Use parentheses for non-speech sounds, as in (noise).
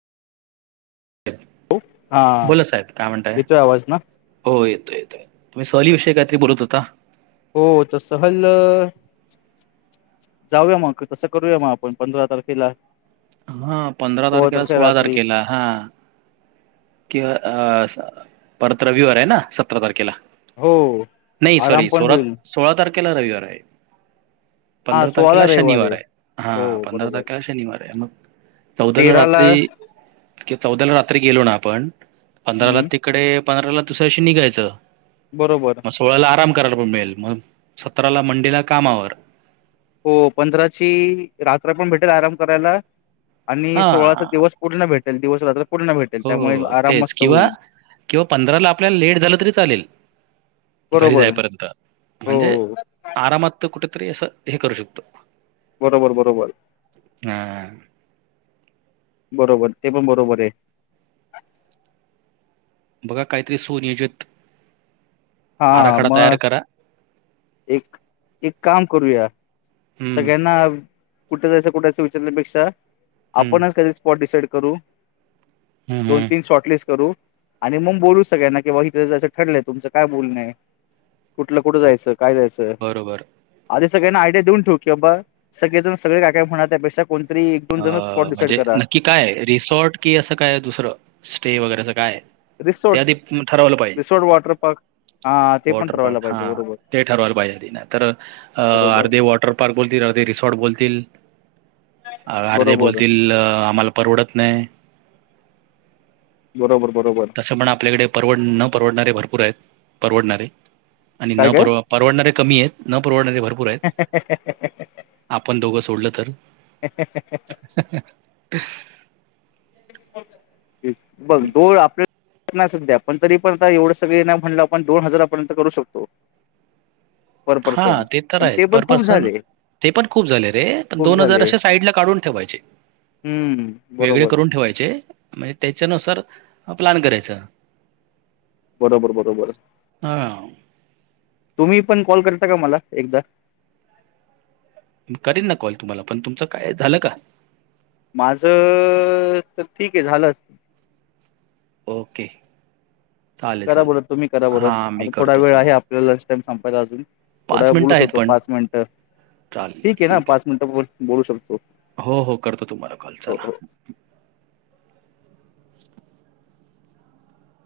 हो हा बोला साहेब काय म्हणताय. येतोय आवाज ना हो येतो येतो तुम्ही सहली विषय काहीतरी बोलत होता. हो तर सहल जाऊया मग तसं करूया मग आपण पंधरा तारखेला. हा पंधरा तारखेला सोळा तारखेला हा किंवा अ परत रविवार आहे ना सतरा तारखेला हो नाही आराम सॉरी पण सोळा होईल सोळा तारखेला रविवार आहे. हा पंधरा तारखेला सोळाला रविवार शनिवार आहे हा हो पंधरा बरोबर तारखेला शनिवार आहे मग चौदाला तेराला रात्री चौदाला रात्री गेलो ना आपण पंधराला हम्म ते इकडे पंधरा ला दुसऱ्याशी निघायचं बरोबर मग सोळाला आराम करायला पण मिळेल मग सतराला मंडे कामावर हो पंधराची रात्र पण भेटेल आराम करायला आणि सोळाचा हां दिवस कुठल भेटल दिवस रात्र पूर्ण भेटेल त्यामुळे हो आराम तेच मस्त किंवा होईल किंवा पंधराला आपल्याला लेट झालं तरी चालेल घरी बरोबर जायपर्यंत हो म्हणजे आरामात तर कुठेतरी असं हे करू शकतो बरोबर बरोबर ह बरोबर ते पण बरोबर आहे बघा काहीतरी सुनियोजित हा आराखडा तयार मग करा. एक एक काम करूया हं, सगळ्यांना कुठे जासं कुठे अस विचारल्यापेक्षा हं, आपणच कधी स्पॉट डिसाईड करू हं, दोन हं. तीन शॉर्टलिस्ट करू आणि मग बोलू सगळ्यांना कि बा इथं जायचं ठरलंय तुमचं काय बोलण कुठलं कुठं ओ जायचं काय जायचं बरोबर. आधी सगळ्यांना आयडिया देऊन ठेूवू कि बाबा सगळे जण सगळे काय काय होण्या त्यापेक्षा कोणतरी एक दोन अ, जण स्पॉट डिसाइड म्हणजे करा नक्की काय रिसॉर्ट कि असं काय दुसरं स्टे वगैरेचं काय ते रिसॉर्ट आधी ठरवलं पाहिजे रिसॉर्ट वॉटर पार्क हा ते पण वॉटर ठरवायला पार्क हा पाहिजे बरोबर ते ठरवायल पाहिजेली ना तर अ बरोबर अर्धे वॉटर् पार् बोलतील अर्धे ते रिसॉर्ट बोलतील अर्धे बरोबर बोलतील आम्हाला परवडत नाही बरोबर बरोबर तसं पण आपल्याकडे परवड न परवडणारे भरपूर आहेत परवडणारे आणि काय न परव परडणारे कमी आहेत न परवडणारे भर ह ह ह ह आपण दोघं सोडलं तर बघ दोन आपल्या सध्या पण तरी पण आता एवढं सगळे ना म्हणलं आपण दोन हजारापर्यंत करू शकतो (inaudible) हा ते तर पण आहे पण पर खूप पर्सन झाले ते पण खूप झाले रे पण खूप दोन हजार झाले असे साईड ला काढून ठेवायचे हम्म वेगळे बरोबर करून ठेवायचे म्हणजे त्याच्यानुसार प्लॅन करायचं बरोबर बरोबर हां, तुम्ही पण कॉल करता का मला एकदा. करेन ना कॉल तुम्हाला पण तुमचं काय झालं का? माझ तर ठीक आहे झालंच. ओके चालेल, करा चालेल. बर तुम्ही करा बर हां, मी आता थोडा करतो वेळ चला. आहे आपल्याला लंच टाइम संपायला अजून. थोडा बोलू मिनिटं आहेत शकतो पण. पाच मिनिटं ठीक आहे ना पाच मिनिटं बोलू शकतो. हो हो करतो तुम्हाला कॉल हो हो चला.